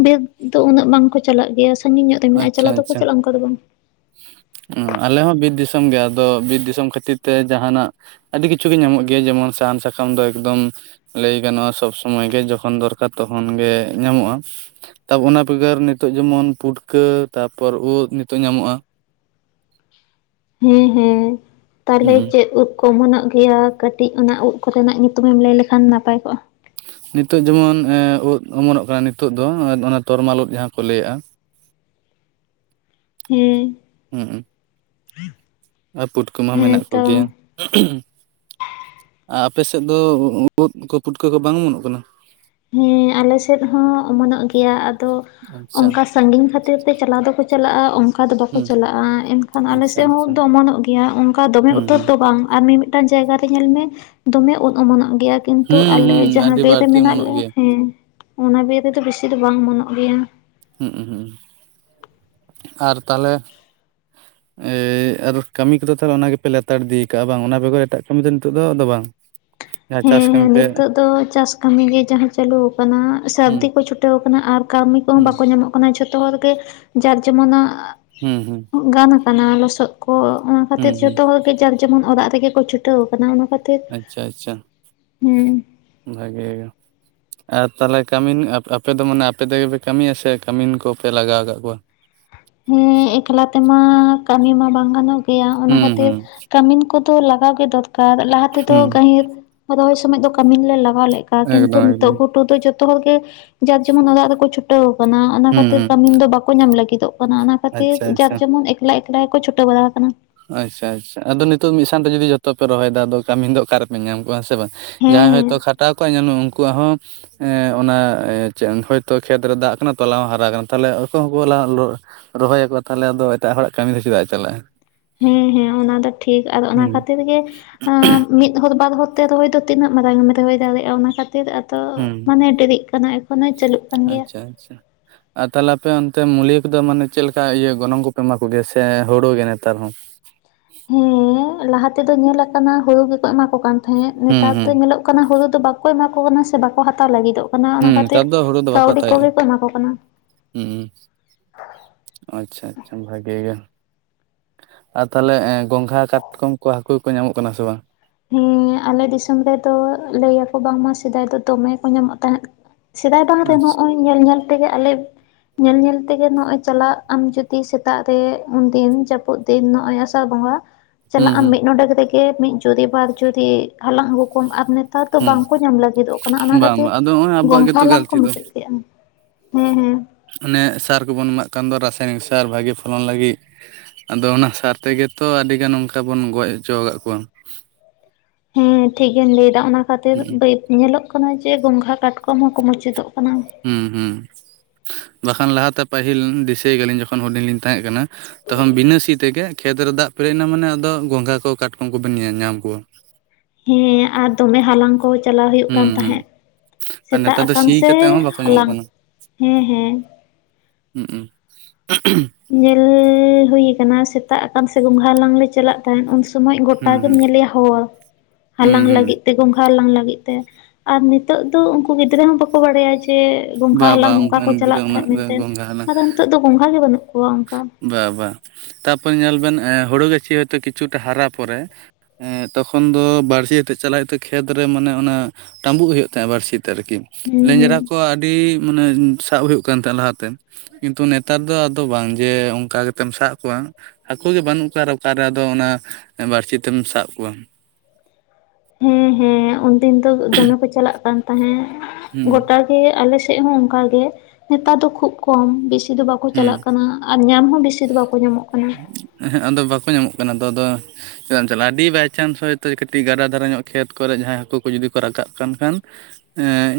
ᱵᱤᱨ ᱫᱚ ᱩᱱᱟᱹᱜ ᱵᱟᱝᱠᱚ ᱪᱟᱞᱟᱜ ᱜᱮᱭᱟ ᱥᱟᱺᱜᱤᱧ ᱧᱚᱜ ᱨᱮ ᱢᱮᱱᱟᱜᱼᱟ᱾ ᱟᱪᱪᱷᱟ ᱪᱟᱞᱟᱜ ᱫᱚᱠᱚ ᱟᱪᱪᱷᱟ ᱪᱟᱞᱼᱟ ᱚᱱᱠᱟ ᱫᱚ ᱵᱟᱝ᱾ [unintelligible] ᱟᱞᱮ ᱦᱚᱸ ᱵᱤᱨ ᱫᱤᱥᱚᱢ ᱜᱮ ᱟᱫᱚ ᱵᱤᱨ ᱫᱤᱥᱚᱢ ᱠᱷᱟᱹᱛᱤᱨ ᱛᱮ ᱡᱟᱦᱟᱱᱟᱜ ᱟᱹᱰᱤ ᱠᱤᱪᱷᱩ ᱜᱮ ᱧᱟᱢᱚᱜ ᱜᱮᱭᱟ ᱡᱮᱢᱚᱱ ᱥᱟᱦᱟᱱ ᱥᱟᱠᱟᱢ ᱫᱚ ᱮᱠᱫᱚᱢ ᱞᱟᱹᱭ ᱜᱟᱱᱚᱜᱼᱟ ᱥᱚᱵ ᱥᱚᱢᱚᱭᱜᱮ ᱡᱚᱠᱷᱚᱱ ᱫᱚᱨᱠᱟᱨ ᱛᱚᱠᱷᱚᱱ ᱜᱮ ᱧᱟᱢᱚᱜᱼᱟ ᱛᱟ ᱚᱱᱟ ᱵᱮᱜᱟᱨ ᱱᱤᱛᱳᱜ ᱡᱮᱢᱚᱱ ᱯᱩᱴᱠᱟᱹ ᱛᱟᱯᱚᱨ ᱩᱫ ᱱᱤᱛᱳᱜ ᱧᱟᱢᱚᱜᱼᱟ ᱦᱮᱸ ᱦᱮᱸ ᱛᱟᱦᱚᱞᱮ ᱦᱩᱸ ᱪᱮᱫ [unintelligible] ᱚᱢᱚᱱᱚᱜ ᱜᱮᱭᱟ ᱠᱟᱹᱴᱤᱡ ᱚᱱᱟ ᱩᱵ ᱠᱚᱨᱮᱱᱟᱜ ᱧᱩᱛᱩᱢᱮᱢ ᱞᱟᱹᱭ ᱞᱮᱠᱷᱟᱱ ᱱᱟᱯᱟᱭ ᱠᱚᱜᱼᱟ ᱱᱤᱛᱚᱜ ᱡᱮᱢᱚᱱ [unintelligible] ᱩᱫ ᱚᱢᱚᱱᱚᱜ ᱠᱟᱱᱟ ᱱᱤᱛᱚᱜ ᱫᱚ [unintelligible] ᱚᱱᱟ ᱛᱚᱨᱢᱟᱞ ᱩᱫ ᱡᱟᱦᱟᱸ ᱠᱚ ᱞᱟᱹᱭᱮᱜᱼᱟ [inaudible] ᱦᱮᱸ [inaudible] ᱦᱩᱸ ᱟᱨ ᱯᱩᱴᱠᱟᱹ ᱢᱟ ᱦᱮᱸ ᱢᱮᱱᱟᱜ ᱠᱩ ᱛᱚ ᱜᱮᱭᱟ [unintelligible] ᱟᱯᱮ ᱥᱮᱫ ᱫᱚ ᱩᱫ ᱠᱚ ᱯᱩᱴᱠᱟᱹ ᱠᱚ ᱵᱟᱝ ᱚᱢᱚᱱᱚᱜ ᱠᱟᱱᱟ ᱦᱮᱸ ᱟᱞᱮ ᱥᱮᱫ ᱦᱚᱸ ᱚᱢᱚᱱᱚᱜ ᱜᱮᱭᱟ ᱟᱫᱚ ᱟᱪᱪᱷᱟ ᱚᱱᱠᱟ ᱥᱟᱺᱜᱤᱧ ᱠᱷᱟᱹᱛᱤᱨ ᱛᱮ ᱪᱟᱞᱟᱣ ᱫᱚᱠᱚ ᱪᱟᱞᱟᱜᱼᱟ [unintelligible] ᱟᱫᱚ ᱵᱟᱠᱚ ᱦᱩᱸ ᱪᱟᱞᱟᱜᱼᱟ ᱮᱱᱠᱷᱟᱱ ᱟᱪᱪᱷᱟ ᱟᱞᱮᱥᱮᱫ ᱦᱚᱸ ᱟᱪᱪᱷᱟ ᱫᱚ ᱚᱢᱚᱱᱚᱜ ᱜᱮᱭᱟ ᱚᱱᱠᱟ ᱫᱚᱢᱮ ᱦᱩᱸ ᱩᱛᱟᱹᱨ ᱦᱩᱸ ᱫᱚ ᱵᱟᱝ ᱟᱨ ᱢᱤᱢᱤᱫ ᱢᱤᱫᱴᱟᱝ ᱡᱟᱭᱜᱟ ᱨᱮ ᱧᱮᱞ ᱢᱮ ᱫᱚᱢᱮ ᱩᱫ ᱚᱢᱚᱱᱚᱜ ᱜᱮᱭᱟ ᱠᱤᱱᱛᱩ ᱦᱩᱸ ᱟᱞᱮ ᱦᱩᱸ ᱡᱟᱦᱟᱸ ᱟᱹᱰᱤ ᱵᱤᱨ ᱨᱮ ᱵᱟᱹᱲᱛᱤ ᱢᱮᱱᱟᱜ ᱚᱢᱚᱱᱚᱜ ᱞᱮ [unintelligible] ᱜᱮᱭᱟ ᱦᱮᱸ ᱚᱱᱟ ᱵᱤᱨ ᱨᱮᱫᱚ ᱵᱮᱥᱤ ᱫᱚ ᱵᱟᱝ ᱚᱢᱚᱱᱚᱜ ᱜᱮᱭᱟ ᱦᱩᱸ [inaudible] ᱟᱨ ᱛᱟᱦᱚᱞᱮ ᱮᱸ ᱟᱨ ᱠᱟᱹᱢᱤ ᱠᱚᱫᱚ ᱛᱚ ᱚᱱᱟ ᱜᱮᱯᱮ ᱞᱮᱛᱟᱲ ᱤᱫᱤ ᱟᱠᱟᱜᱼᱟ ᱵᱟᱝ ᱚᱱᱟ ᱵᱮᱜᱚᱨ ᱮᱴᱟᱜ ᱠᱟᱹᱢᱤ ᱫᱚ ᱱᱤᱛᱚᱜ ᱫᱚ ᱵᱟᱝ [unintelligible] ᱪᱟᱥ ᱦᱮᱸ ᱠᱟᱹᱢᱤ ᱦᱮᱸ ᱯᱮ ᱱᱤᱛᱚᱜ ᱫᱚ ᱪᱟᱥ ᱠᱟᱹᱢᱤ ᱜᱮ ᱡᱟᱦᱟᱸ ᱪᱟᱞᱩ ᱟᱠᱟᱱᱟ ᱦᱩᱸ ᱥᱟᱹᱨᱫᱤ ᱠᱚ ᱪᱷᱩᱴᱟᱹᱣ ᱟᱠᱟᱱᱟ ᱟᱨ ᱠᱟᱹᱢᱤ ᱠᱚᱦᱚᱸ ᱦᱩᱸ ᱵᱟᱠᱚ ᱧᱟᱢᱚᱜ ᱠᱟᱱᱟ ᱡᱷᱚᱛᱚ ᱦᱚᱲᱜᱮ ᱡᱟᱨ ᱡᱮᱢᱚᱱᱟᱜ ᱦᱩᱸᱦᱩᱸ ᱜᱟᱱ ᱟᱠᱟᱱᱟ ᱞᱚᱥᱚᱫ ᱠᱚ ᱚᱱᱟ ᱦᱩᱸ ᱠᱷᱟᱹᱛᱤᱨ ᱦᱩᱸ ᱡᱚᱛᱚ ᱦᱚᱲ ᱡᱟᱨ ᱡᱮᱢᱚᱱ ᱚᱲᱟᱜ ᱨᱮᱜᱮ ᱠᱚ ᱪᱷᱩᱴᱟᱹᱣ ᱟᱠᱟᱱᱟ ᱚᱱᱟ ᱠᱷᱟᱹᱛᱤᱨ ᱟᱪᱷᱟ ᱟᱪᱷᱟ ᱦᱮᱸ ᱵᱷᱟᱜᱮ ᱜᱮ ᱟᱨ ᱛᱟᱦᱚᱞᱮ ᱠᱟᱹᱢᱤᱱ ᱟᱯᱮ ᱫᱚ ᱢᱚᱱᱮ ᱟᱯᱮ ᱛᱮᱜᱮᱯᱮ ᱠᱟᱹᱢᱤᱭᱟ ᱥᱮ ᱠᱟᱹᱢᱤᱱ ᱠᱚᱯᱮ ᱞᱟᱜᱟᱣ ᱟᱠᱟᱫ ᱠᱚᱣᱟ ᱦᱮᱸ ᱮᱠᱞᱟ ᱛᱮᱢᱟ ᱠᱟᱹᱢᱤ ᱢᱟ ᱵᱟᱝ ᱜᱟᱱᱚᱜ ᱜᱮᱭᱟ ᱚᱱᱟ ᱦᱩᱸ ᱠᱷᱟᱹᱛᱤᱨ ᱦᱩᱸ ᱠᱟᱹᱢᱤᱱ ᱠᱚ ᱛᱚ ᱞᱟᱜᱟᱣ ᱜᱮ ᱫᱚᱨᱠᱟᱨ ᱞᱟᱦᱟ ᱛᱮᱫᱚ ᱦᱩᱸ ᱜᱟᱹᱦᱤᱨ ᱨᱚᱦᱚᱭ ᱥᱚᱢᱚᱭ ᱫᱚ ᱠᱟᱹᱢᱤᱱ ᱞᱮ ᱞᱟᱜᱟᱣ ᱞᱮᱫᱠᱚᱣᱟ ᱠᱤᱱᱛᱩ ᱮᱠᱫᱚᱢ ᱱᱤᱛᱚᱜ ᱮᱠᱫᱚᱢ ᱜᱷᱩᱴᱩ ᱫᱚ ᱡᱚᱛᱚ ᱦᱚᱲ ᱜᱮ ᱡᱟᱨ ᱡᱮᱢᱚᱱ ᱚᱲᱟᱜ ᱨᱮᱠᱚ ᱪᱷᱩ [inaudible] ᱠᱟᱱᱟ ᱚᱱᱟ ᱦᱩᱸ ᱠᱷᱟᱹᱛᱤᱨ ᱦᱩᱸ ᱠᱟᱹᱢᱤᱱ ᱫᱚ ᱵᱟᱠᱚ ᱧᱟᱢ ᱞᱟᱹᱜᱤᱫᱚᱜ ᱠᱟᱱᱟ ᱚᱱᱟ ᱠᱷᱟᱹᱛᱤᱨ ᱟᱪᱪᱷᱟ ᱟᱪᱪᱷᱟ ᱡᱟᱨ ᱡᱮᱢᱚᱱ ᱮᱠᱞᱟᱭ ᱮᱠᱞᱟᱭ ᱠᱚ ᱪᱷᱩᱴᱟᱹᱣ ᱵᱟᱲᱟ ᱟᱠᱟᱱᱟ ᱟᱪᱷᱟ ᱟᱪᱷᱟ ᱟᱫᱚ ᱱᱤᱛᱚᱜ ᱢᱤᱫ ᱥᱟᱱᱛᱮ ᱡᱩᱫᱤ ᱡᱚᱛᱚ ᱯᱮ ᱨᱚᱦᱚᱭ ᱫᱟ ᱟᱫᱚ ᱠᱟᱹᱢᱤᱱ ᱫᱚ ᱚᱠᱟ ᱨᱮᱯᱮ ᱧᱟᱢ ᱠᱚᱣᱟ ᱦᱮᱸᱥᱮ ᱵᱟᱝ [inaudible] ᱦᱮᱸ ᱡᱟᱦᱟᱸᱭ ᱦᱮᱸ ᱦᱚᱭᱛᱳ ᱠᱷᱟᱴᱟᱣ ᱠᱚᱣᱟ ᱧᱮᱞᱢᱮ ᱩᱱᱠᱩᱣᱟᱜ ᱦᱚᱸ ᱦᱮᱸᱚᱱᱟ [inaudible] ᱦᱚᱭᱛᱚ ᱠᱷᱮᱛᱨᱮ ᱫᱟᱜ ᱟᱠᱟᱱᱟ ᱛᱚᱞᱟ ᱦᱚᱸ ᱦᱟᱨᱟ ᱠᱟᱱᱟ ᱛᱟᱦᱚᱞᱮ ᱟᱠᱚᱭ ᱦᱚᱸᱠᱚ ᱞᱟ [inaudible] ᱨᱚᱦᱚᱭᱟᱠᱚ ᱛᱟᱦᱚᱞᱮ ᱟᱫᱚ ᱮᱴᱟᱜ ᱦᱚᱲᱟᱜ ᱠᱟᱹᱢᱤ ᱫᱚ ᱪᱮᱫᱟᱜ ᱮ ᱪᱟᱞᱟᱜᱼᱟ ᱦᱮᱸ ᱦᱮᱸ ᱚᱱᱟ ᱫᱚ ᱴᱷᱤᱠ ᱟᱨ ᱚᱱᱟ ᱦᱩᱸ ᱠᱷᱟᱹᱛᱤᱨ ᱜᱮ ᱟᱨ ᱢᱤᱫ ᱦᱚᱲ ᱵᱟᱨ ᱦᱚᱲ ᱛᱮ ᱨᱚᱦᱚᱭ ᱫᱚ ᱛᱤᱱᱟᱹᱜ ᱢᱟᱨᱟᱝ ᱮᱢ ᱨᱚᱦᱚᱭ ᱫᱟᱲᱮᱭᱟᱜᱼᱟ ᱚᱱᱟ ᱠᱷᱟᱛᱤ ᱠᱷᱟᱹᱛᱤᱨ ᱟᱫᱚ ᱦᱩᱸ ᱢᱟᱱᱮ ᱰᱮᱨᱤᱜ ᱠᱟᱱᱟ ᱮᱠᱷᱚᱱᱚᱭ ᱪᱟᱹᱞᱩᱜ ᱠᱟᱱ ᱜᱮᱭᱟ [unintelligible] ᱟᱨ ᱛᱟᱦᱚᱞᱮ ᱟᱯᱮ ᱚᱱᱛᱮ ᱢᱩᱞᱭᱟᱹ ᱠᱚᱫᱚ ᱢᱟᱱᱮ ᱪᱮᱞᱮᱠᱟ ᱤᱭᱟᱹ ᱜᱚᱱᱚᱝ ᱠᱚᱯᱮ ᱮᱢᱟ ᱠᱚᱜᱮᱭᱟ ᱥᱮ ᱦᱩᱲᱩ ᱜᱮ ᱱᱮᱛᱟᱨ ᱦᱚᱸ ᱦᱮᱸ ᱞᱟᱦᱟ ᱛᱮᱫᱚ ᱧᱮᱞ ᱟᱠᱟᱱᱟ ᱦᱩᱲᱩ ᱜᱮᱠᱚ ᱮᱢᱟ ᱠᱚ ᱠᱟᱱ ᱛᱟᱦᱮᱸᱫ ᱦᱩᱸ ᱱᱮᱛᱟᱨ ᱫᱚ ᱦᱩᱸ ᱧᱮᱞᱚᱜ ᱦᱩᱲᱩ ᱫᱚ ᱵᱟᱠᱚ ᱮᱢᱟ ᱠᱚ ᱠᱟᱱᱟ ᱥᱮ ᱵᱟᱠᱚ ᱦᱟᱛᱟᱣ ᱞᱟᱹᱜᱤᱫᱼᱚᱜ ᱚᱱᱟ ᱚᱱᱟ ᱦᱩᱸ ᱠᱷᱟᱹᱛᱤᱨ ᱱᱮᱛᱟᱨ ᱫᱚ ᱦᱩᱲᱩ ᱫᱚ ᱵᱟᱠᱚ ᱠᱟᱹᱣᱰᱤ ᱦᱟᱛᱟᱣᱮᱫᱼᱟ ᱠᱚᱜᱮ ᱠᱚ ᱮᱢᱟ ᱠᱚ ᱠᱟᱱᱟ ᱦᱩᱸ ᱟᱪᱷᱟ ᱟᱪᱷᱟ ᱵᱷᱟᱜᱮ ᱜᱮ ᱟᱨ ᱛᱟᱦᱚᱞᱮ ᱮᱸ ᱜᱚᱝᱜᱟᱦᱟᱸ ᱠᱟᱴᱠᱚᱢ ᱠᱚ ᱦᱟᱹᱠᱩ ᱠᱚ ᱧᱟᱢᱚᱜ ᱠᱟᱱᱟ ᱥᱮ ᱵᱟᱝ ᱦᱮᱸ ᱟᱞᱮ ᱫᱤᱥᱚᱢ ᱨᱮᱫᱚ ᱞᱟᱹᱭᱟᱠᱚ ᱵᱟᱝᱢᱟ ᱥᱮᱫᱟᱭ ᱫᱚ ᱫᱚᱢᱮ ᱠᱚ ᱧᱟᱢᱚᱜ ᱛᱟᱦᱮᱸᱫ ᱥᱮᱫᱟᱭ ᱵᱟᱝ ᱨᱮ ᱟᱪᱪᱷᱟ ᱦᱚᱸ [unintelligible] ᱼᱚᱭ ᱧᱮᱞ ᱧᱮᱞ ᱛᱮᱜᱮ ᱟᱞᱮ ᱧᱮᱞ ᱧᱮᱞ ᱛᱮᱜᱮ ᱱᱚᱜ ᱚᱭ ᱪᱟᱞᱟᱜ ᱟᱢ ᱡᱩᱫᱤ ᱥᱮᱛᱟᱜ ᱨᱮ ᱩᱱᱫᱤᱱ ᱡᱟᱹᱯᱩᱫ ᱛᱤᱱ ᱱᱚᱜ-ᱚᱭ ᱟᱥᱟᱲ ᱵᱚᱸᱜᱟ ᱦᱩᱸ ᱪᱟᱞᱟᱜ ᱟᱢ ᱦᱩᱸ ᱢᱤᱫ ᱱᱚᱰᱮ ᱠᱟᱛᱮᱜ ᱜᱮ ᱢᱤᱫ ᱡᱩᱨᱤ ᱵᱟᱨ ᱡᱩᱨᱤ ᱦᱟᱞᱟᱝ ᱟᱹᱜᱩ ᱠᱚᱢ ᱟᱨ ᱱᱮᱛᱟᱨ ᱫᱚ ᱵᱟᱝᱠᱚ ᱧᱟᱢ ᱞᱟᱹᱜᱤᱫᱚᱜ ᱠᱟᱱᱟ ᱚᱱᱟ ᱦᱩᱸ ᱵᱟᱝ ᱠᱷᱟᱹᱛᱤᱨ ᱵᱟᱝ ᱟᱫᱚ ᱱᱚᱜᱼᱚᱭ ᱟᱵᱚᱣᱟᱜ ᱜᱮᱛᱚ ᱜᱚᱝᱜᱷᱟᱞᱟᱝ ᱠᱚ ᱜᱟᱹᱞᱛᱤ ᱫᱚ ᱢᱩᱪᱟᱹᱫ ᱠᱮᱫᱼᱟ ᱦᱮᱸ ᱦᱮᱸ ᱚᱱᱮ ᱥᱟᱨ ᱠᱚᱵᱚᱱ ᱮᱢᱟᱜ ᱠᱟᱱ ᱫᱚ ᱨᱟᱥᱟᱭᱱᱤᱠ ᱥᱟᱨ ᱵᱷᱟᱹᱜᱤ ᱯᱷᱚᱞᱚᱱ ᱞᱟᱹᱜᱤᱫ᱾ ᱟᱫᱚ ᱚᱱᱟ ᱥᱟᱨ ᱛᱮᱜᱮ ᱛᱚ ᱟᱹᱰᱤᱜᱟᱱ ᱚᱱᱠᱟ ᱵᱚᱱ ᱜᱚᱡ ᱦᱚᱪᱚ ᱠᱟᱜ ᱠᱚᱣᱟ᱾ ᱦᱮᱸ ᱴᱷᱤᱠ ᱜᱮᱢ ᱞᱟᱹᱭᱮᱫᱟ ᱚᱱᱟ ᱠᱷᱟᱹᱛᱤᱨ ᱧᱮᱞᱚᱜ ᱠᱟᱱᱟ ᱡᱮ ᱜᱚᱝᱜᱷᱟ ᱠᱟᱴᱠᱚᱢ ᱦᱚᱸᱠᱚ ᱢᱩᱪᱟᱹᱫᱚᱜ ᱠᱟᱱᱟ ᱦᱩᱸ ᱦᱩᱸ ᱵᱟᱠᱷᱟᱱ ᱞᱟᱦᱟ ᱛᱮ ᱯᱟᱹᱦᱤᱞ ᱫᱤᱥᱟᱹᱭ ᱜᱮᱭᱟ ᱞᱤᱧ ᱡᱚᱠᱷᱚᱱ ᱦᱩᱰᱤᱧ ᱞᱤᱧ ᱛᱟᱦᱮᱸᱜ ᱠᱟᱱᱟ᱾ ᱛᱚᱠᱷᱚᱱ ᱵᱤᱱᱟᱹᱥᱤ ᱛᱮᱜᱮ ᱠᱷᱮᱛ ᱨᱮ ᱫᱟᱜ ᱯᱮᱨᱮᱡ ᱮᱱᱟ ᱢᱟᱱᱮ ᱟᱫᱚ ᱜᱚᱸᱜᱷᱟ ᱠᱚ ᱠᱟᱴᱠᱚᱢ ᱠᱚᱵᱮᱱ ᱧᱮᱞ ᱧᱟᱢ ᱠᱚᱣᱟ᱾ ᱦᱮᱸ ᱟᱨ ᱫᱚᱢᱮ ᱦᱟᱞᱟᱝ ᱠᱚ᱾ ᱪᱟᱞᱟᱣ ᱦᱩᱭᱩᱜ ᱦᱩᱸ ᱠᱟᱱ ᱦᱩᱸ ᱛᱟᱦᱮᱸᱜ ᱟᱨ ᱥᱮᱛᱟᱜ ᱱᱮᱛᱟᱨ ᱫᱚ ᱟᱠᱟᱱ ᱥᱤ ᱥᱮ ᱠᱟᱛᱮᱜ ᱦᱚᱸ ᱵᱟᱠᱚ ᱧᱟᱢᱚᱜ ᱦᱟᱞᱟᱝ ᱠᱟᱱᱟ ᱦᱮᱸ ᱦᱮᱸ ᱦᱩᱸ ᱧᱮᱞ ᱦᱩᱭ ᱠᱟᱱᱟ ᱥᱮᱛᱟᱜ ᱟᱠᱟᱱ ᱥᱮ ᱜᱚᱝᱜᱦᱟ ᱦᱟᱞᱟᱝ ᱞᱮ ᱪᱟᱞᱟᱜ ᱛᱟᱭᱚᱢ ᱩᱱ ᱥᱚᱢᱚᱭ ᱜᱚᱴᱟ ᱦᱩᱸ ᱜᱮᱢ ᱦᱩᱸ ᱧᱮᱞᱮᱭᱟ ᱦᱚᱲ ᱦᱩᱸ ᱦᱟᱞᱟᱝ ᱦᱩᱸ ᱞᱟᱹᱜᱤᱫ ᱛᱮ ᱜᱚᱝᱜᱦᱟ ᱦᱟᱞᱟᱝ ᱞᱟᱹᱜᱤᱫ ᱛᱮ ᱟᱨ ᱱᱤᱛᱚᱜ ᱫᱚ ᱩᱱᱠᱩ ᱜᱤᱫᱽᱨᱟᱹ ᱦᱚᱸ ᱵᱟᱠᱚ ᱵᱟᱲᱟᱭᱟ ᱡᱮ ᱜᱚᱸᱜᱦᱟ ᱵᱟ ᱵᱟ ᱦᱟᱞᱟᱝ ᱱᱚᱝᱠᱟ ᱠᱚ ᱚᱱᱠᱟᱱ ᱜᱤᱫᱽᱨᱟᱹ ᱪᱟᱞᱟᱜ ᱛᱟᱦᱮᱸᱫ ᱩᱱᱟᱹᱜ ᱢᱮᱱᱛᱮ ᱜᱚᱝᱜᱷᱟ ᱟᱫᱚ ᱱᱤᱛᱚᱜ ᱫᱚ ᱜᱚᱸᱜᱦᱟ ᱜᱮ ᱵᱟᱹᱱᱩᱜ ᱠᱚᱣᱟ ᱚᱱᱠᱟ᱾ ᱵᱟ ᱵᱟ ᱛᱟᱯᱚᱨᱮ ᱧᱮᱞ ᱵᱮᱱ ᱦᱩᱲᱩ ᱜᱟᱹᱪᱷᱤ ᱦᱚᱛᱚ ᱠᱤᱪᱷᱩᱴᱟ ᱦᱟᱨᱟ ᱯᱚᱨᱮ ᱮᱸ ᱛᱚᱠᱷᱚᱱ ᱫᱚ ᱵᱟᱹᱲᱥᱤ ᱟᱛᱮᱫ ᱪᱟᱞᱟᱜ ᱦᱩᱭᱩᱜ ᱛᱟᱦᱮᱸᱫ ᱠᱷᱮᱛ ᱨᱮ ᱢᱟᱱᱮ ᱚᱱᱟ ᱴᱟᱵᱩᱜ ᱦᱩᱭᱩᱜ ᱛᱟᱦᱮᱸᱜ ᱵᱟᱨᱥᱤ ᱛᱮ ᱟᱨᱠᱤ ᱦᱩᱸ ᱦᱩᱸ ᱱᱤᱸᱡᱮᱨᱟ ᱠᱚ ᱟᱹᱰᱤ ᱢᱟᱱᱮ ᱥᱟᱵ ᱦᱩᱭᱩᱜ ᱠᱟᱱ ᱛᱟᱦᱮᱸᱫ ᱞᱟᱦᱟ ᱛᱮ ᱠᱤᱱᱛᱩ ᱱᱮᱛᱟᱨ ᱫᱚ ᱫᱚ ᱵᱟᱝ ᱡᱮ ᱚᱱᱠᱟ ᱠᱟᱛᱮᱢ ᱥᱟᱵ ᱠᱚᱣᱟ ᱦᱟᱹᱠᱩ ᱜᱮ ᱵᱟᱹᱱᱩᱜ ᱠᱚᱣᱟ ᱟᱨ ᱚᱠᱟᱨᱮ ᱟᱫᱚ ᱚᱱᱟ ᱵᱟᱹᱲᱛᱤ ᱛᱮᱢ ᱥᱟᱵ ᱠᱚᱣᱟ ᱦᱮᱸ ᱦᱮᱸ ᱩᱱᱫᱤᱱ ᱫᱚ ᱫᱚᱢᱮ ᱠᱚ ᱪᱟᱞᱟᱜ ᱠᱟᱱ ᱛᱟᱦᱮᱸᱫ ᱦᱩᱸ ᱜᱚᱴᱟ ᱟᱞᱮ ᱥᱮᱫ ᱦᱚᱸ ᱚᱱᱠᱟᱜᱮ ᱱᱮᱛᱟᱨ ᱫᱚ ᱠᱷᱩᱵ ᱠᱚᱢ ᱵᱮᱥᱤ ᱫᱚ ᱵᱟ ᱵᱟᱠᱚ ᱦᱩᱸ ᱪᱟᱞᱟᱜ ᱠᱟᱱᱟ ᱟᱨ ᱧᱟᱢ ᱦᱚᱸ ᱵᱮᱥᱤ ᱫᱚ ᱵᱟᱠᱚ ᱧᱟᱢᱚᱜ ᱠᱟᱱᱟ ᱟᱫᱚ ᱵᱟᱠᱚ ᱧᱟᱢᱚᱜ ᱠᱟᱱᱟ ᱛᱚ ᱟᱫᱚ ᱪᱮᱫᱟᱜ ᱮᱢ ᱪᱟᱞᱟᱜ-ᱟ ᱟᱹᱰᱤ ᱵᱟᱭᱪᱟᱱᱥ ᱦᱚᱭᱛᱳ ᱠᱟᱹᱴᱤᱡ ᱜᱟᱰᱟ ᱫᱷᱟᱨᱮ ᱧᱚᱜ ᱠᱷᱮᱛ ᱠᱚᱨᱮ ᱡᱟᱦᱟᱸᱭ ᱦᱟᱹᱠᱩ ᱠᱚ ᱡᱩᱫᱤ ᱠᱚ ᱨᱟᱠᱟᱵ ᱠᱟᱱ ᱠᱷᱟᱱ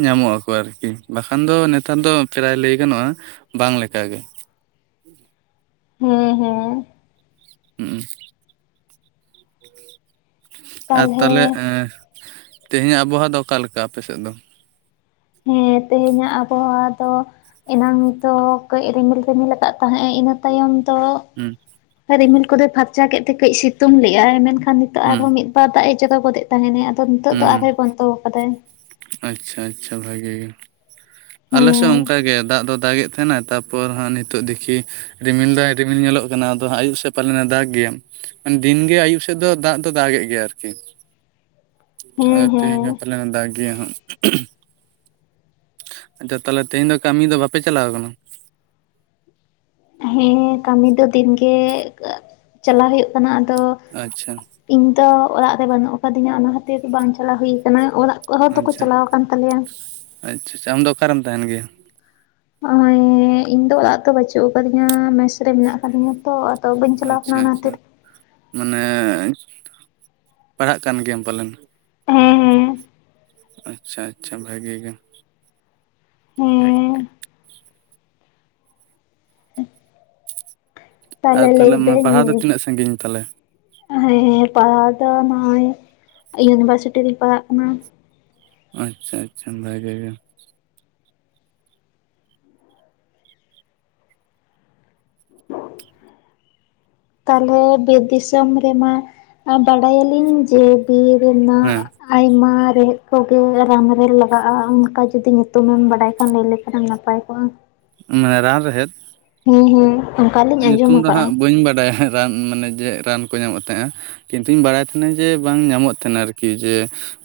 ᱧᱟᱢᱚᱜ ᱟᱠᱚ ᱟᱨᱠᱤ ᱵᱟᱠᱷᱟᱱ ᱫᱚ ᱱᱮᱛᱟᱨ ᱫᱚ ᱯᱨᱟᱭ ᱞᱟᱹᱭ ᱜᱟᱱᱚᱜᱼᱟ ᱵᱟᱝ ᱞᱮᱠᱟ᱾ ᱞᱮᱠᱟ ᱜᱮ ᱦᱩᱸ ᱦᱩᱸ ᱦᱩ ᱟᱨ ᱛᱟᱞᱦᱮ ᱛᱟᱦᱞᱮ ᱮᱸ ᱛᱮᱦᱮᱧᱟᱜ ᱟᱵᱚᱦᱟᱣᱟ ᱫᱚ ᱚᱠᱟ ᱞᱮᱠᱟ ᱟᱯᱮ ᱥᱮᱫ ᱫᱚ? ᱦᱮᱸ ᱛᱮᱦᱮᱧᱟᱜ ᱟᱵᱚᱦᱟᱣᱟ ᱫᱚ ᱮᱱᱟᱝ ᱫᱚ ᱠᱟᱹᱡ ᱨᱤᱢᱤᱞ ᱨᱤᱢᱤᱞ ᱟᱠᱟᱫ ᱛᱟᱦᱮᱸᱫ ᱤᱱᱟᱹ ᱛᱟᱭᱚᱢ ᱫᱚ ᱦᱮᱸ ᱨᱤᱢᱤᱞ ᱠᱚᱫᱚᱭ ᱯᱷᱟᱨᱪᱟ ᱠᱮᱫ ᱛᱮ ᱠᱟᱹᱡ ᱥᱤᱛᱩᱝ ᱞᱮᱜ-ᱟᱭ ᱢᱮᱱᱠᱷᱟᱱ ᱱᱤᱛᱚᱜ ᱦᱩᱸ ᱟᱨᱦᱚᱸ ᱢᱤᱫᱵᱟᱨ ᱫᱟᱜ ᱮ ᱡᱚᱨᱚ ᱜᱚᱫ ᱮᱫ ᱛᱟᱦᱮᱱᱟᱭ ᱟᱫᱚ ᱱᱤᱛᱚᱜ ᱫᱚ ᱦᱩᱸ ᱦᱩᱸ ᱟᱨᱦᱚᱭ ᱵᱚᱱᱫᱚ ᱟᱠᱟᱫᱟᱭ ᱟᱪᱪᱷᱟ ᱟᱪᱪᱷᱟ ᱵᱷᱟᱜᱤ ᱜᱮᱭᱟ ᱟᱞᱮᱥᱮᱫ ᱦᱮᱸ ᱚᱱ ᱠᱟ ᱜᱮ ᱫᱟᱜ ᱫᱚ ᱫᱟᱜᱮᱫ ᱛᱟᱦᱮᱸᱱᱟ ᱛᱟᱯᱚᱨ ᱦᱟᱸᱜ ᱱᱤᱛᱚᱜ ᱫᱤᱠᱷᱤ ᱨᱤᱢᱤᱞ ᱫᱟᱭ ᱨᱤᱢᱤᱞ ᱧᱮᱞᱚᱜ ᱠᱟᱱᱟ ᱟᱫᱚ ᱦᱟᱸᱜ ᱟᱭᱩᱵ ᱥᱮᱫ ᱯᱟᱞᱮᱱᱮ ᱫᱟᱜᱽ ᱜᱮᱭᱟᱢ ᱢᱟᱱ ᱫᱤᱱᱜᱮ ᱟᱭᱩᱵ ᱥᱮᱫ ᱫᱚ ᱫᱟᱜ ᱫᱚ ᱫᱟᱜ ᱮᱫ ᱜᱮᱭᱟᱭ ᱟᱨᱠᱤ᱾ ᱦᱮᱸ ᱟᱫᱚ ᱦᱮᱸ ᱛᱮᱦᱮᱧ ᱦᱚ ᱯᱟᱞᱮ ᱫᱟᱜ ᱜᱮᱭᱟ ᱦᱟᱸᱜ, ᱟᱫᱚ ᱛᱟᱦᱚᱞᱮ ᱛᱮᱦᱮᱧ ᱫᱚ ᱠᱟᱹᱢᱤ ᱫᱚ ᱵᱟᱯᱮ ᱪᱟᱞᱟᱣ ᱠᱟᱱᱟ᱾ ᱦᱮᱸ ᱠᱟᱹᱢᱤ ᱫᱚ ᱫᱤᱱᱜᱮ ᱪᱟᱞᱟᱣ ᱦᱩᱭᱩᱜ ᱠᱟᱱᱟ ᱟᱫᱚ, ᱟᱪᱪᱷᱟ ᱤᱧ ᱫᱚ ᱚᱲᱟᱜ ᱨᱮ ᱵᱟᱹᱱᱩᱜ ᱟᱠᱟ ᱫᱤᱧᱟ ᱚᱱᱟ ᱠᱷᱟᱹᱛᱤᱨ ᱵᱟᱝ ᱪᱟᱞᱟᱣ ᱦᱩᱭ ᱟᱠᱟᱱᱟ ᱚᱲᱟᱜ ᱦᱚᱲ ᱫᱚᱠᱚ ᱟᱪᱪᱷᱟ ᱪᱟᱞᱟᱣ ᱟᱠᱟᱱ ᱛᱟᱞᱮᱭᱟ ᱟᱪᱪᱷᱟ ᱟᱪᱪᱷᱟ ᱟᱢᱫᱚ ᱚᱠᱟᱨᱮᱢ ᱛᱟᱦᱮᱸᱱ ᱜᱮᱭᱟ? ᱱᱚᱜᱚᱭ ᱤᱧ ᱫᱚ ᱚᱲᱟᱜ ᱫᱚ ᱵᱟᱪᱩᱜ ᱟᱠᱟᱫᱤᱧᱟ ᱢᱮᱥ ᱨᱮ ᱢᱮᱱᱟᱜ ᱟᱠᱟ ᱫᱤᱧᱟ ᱛᱚ ᱵᱟᱹᱧ ᱪᱟᱞᱟᱣ ᱟᱪᱪᱷᱟ ᱟᱠᱟᱱᱟ ᱚᱱᱟ ᱟᱪᱪᱷᱟ ᱠᱷᱟᱹᱛᱤᱨ ᱢᱟᱱᱮ ᱯᱟᱲᱦᱟᱜ ᱠᱟᱱ ᱜᱮᱭᱟᱢ ᱯᱟᱞᱮᱱ ᱦᱮᱸ ᱟᱪᱪᱷᱟ ᱟᱪᱪᱷᱟ ᱵᱷᱟᱹᱜᱤ ᱜᱮ ᱦᱮᱸ ᱦᱮᱸ ᱟᱨ ᱛᱟᱦᱚᱞᱮ ᱢᱟᱱᱮ ᱯᱟᱲᱦᱟᱣ ᱫᱚ ᱛᱤᱱᱟᱹᱜ ᱥᱟᱺᱜᱤᱧ ᱛᱟᱞᱮ? ᱦᱮᱸ ᱯᱟᱲᱦᱟᱜ ᱫᱚ ᱱᱚᱜᱼᱚᱭ ᱤᱭᱩᱱᱤᱵᱷᱟᱨᱥᱤᱴᱤ ᱨᱤᱧ ᱯᱟᱲᱦᱟᱜ ᱠᱟᱱᱟ᱾ ᱟᱪᱪᱷᱟ ᱟᱪᱪᱷᱟ ᱵᱷᱟᱜᱮ ᱜᱮ᱾ [unintelligible] ᱛᱟᱦᱚᱞᱮ ᱵᱤᱨ ᱫᱤᱥᱚᱢ ᱨᱮᱢᱟ, ᱵᱟᱲᱟᱭᱟᱞᱤᱧ ᱡᱮ ᱵᱤᱨ ᱨᱮᱱᱟᱜ, ᱦᱮᱸ ᱟᱭᱢᱟ ᱨᱮᱦᱮᱫ ᱠᱚᱜᱮ ᱨᱟᱱ ᱨᱮ ᱞᱟᱜᱟᱜᱼᱟ᱾ ᱚᱱᱠᱟ ᱡᱩᱫᱤ ᱧᱩᱛᱩᱢᱮᱢ ᱵᱟᱰᱟᱭ ᱠᱷᱟᱱ ᱞᱟᱹᱭ ᱞᱮᱠᱷᱟᱱ, ᱟᱹᱰᱤ ᱱᱟᱯᱟᱭ ᱠᱚᱜ-ᱟ᱾ ᱚᱱᱮ ᱨᱟᱱ ᱨᱮᱦᱮᱫ? ᱦᱩᱸ ᱦᱩᱸ ᱧᱩᱛᱩᱢ ᱫᱚ ᱦᱟᱸᱜ ᱵᱟᱹᱧ ᱵᱟᱰᱟᱭᱟ ᱨᱟᱱ ᱢᱟᱱᱮ ᱡᱮ ᱨᱟᱱ ᱠᱚ ᱧᱟᱢᱚᱜ ᱛᱟᱦᱮᱸᱜ᱾ ᱠᱤᱱᱛᱩᱧ ᱵᱟᱲᱟᱭ ᱛᱟᱦᱮᱱᱟ᱾ ᱡᱮ ᱵᱟᱝ ᱧᱟᱢᱚᱜ ᱛᱟᱦᱮᱸᱱᱟ ᱟᱨᱠᱤ ᱡᱮ,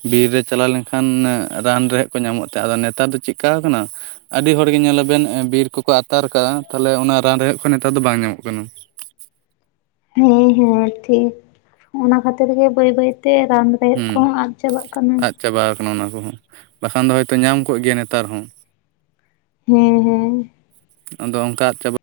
ᱵᱤᱨ ᱨᱮ ᱪᱟᱞᱟᱣ ᱞᱮᱱᱠᱷᱟᱱ ᱨᱟᱱ ᱨᱮᱦᱮ, ᱠᱚ ᱧᱟᱢᱚᱜ ᱛᱟᱦᱮ, ᱟᱫᱚ ᱱᱮᱛᱟᱨ ᱫᱚ ᱪᱮᱫᱠᱟ ᱟᱠᱟᱱᱟ, ᱟᱹᱰᱤ ᱦᱚᱲᱜᱮ ᱧᱮᱞᱟᱵᱮᱱ ᱵᱤᱨ ᱠᱚᱠᱚ ᱟᱛᱟᱨ ᱠᱟᱜ-ᱟ᱾ ᱛᱟᱦᱚᱞᱮ ᱚᱱᱟ ᱨᱟᱱ ᱨᱮᱦᱮᱫ ᱠᱚ, ᱱᱮᱛᱟᱨ ᱫᱚ ᱵᱟᱝ ᱧᱟᱢᱚᱜ ᱠᱟᱱᱟ᱾ ᱦᱮᱸ ᱦᱮᱸ ᱴᱷᱤᱠ ᱚᱱᱟ ᱠᱷᱟᱹᱛᱤᱨ ᱜᱮ ᱵᱟᱹᱭ ᱵᱟᱹᱭᱛᱮ ᱨᱟᱱ, ᱨᱮᱦᱮᱫ ᱠᱚᱦᱚᱸ ᱟᱫ ᱪᱟᱵᱟᱜ ᱠᱟᱱᱟ᱾ ᱪᱟᱵᱟᱣ ᱟᱠᱟᱱᱟ ᱚᱱᱟ ᱠᱚᱦᱚᱸ, ᱵᱟᱠᱷᱟᱱ ᱫᱚ ᱦᱚᱭᱛᱚ ᱧᱟᱢ ᱠᱚᱜ ᱜᱮᱭᱟ ᱱᱮᱛᱟᱨ ᱦᱚᱸ᱾ ᱦᱮᱸ ᱦᱮᱸ᱾ ᱟᱫᱚ ᱚᱱᱠᱟ ᱪᱟᱵᱟ᱾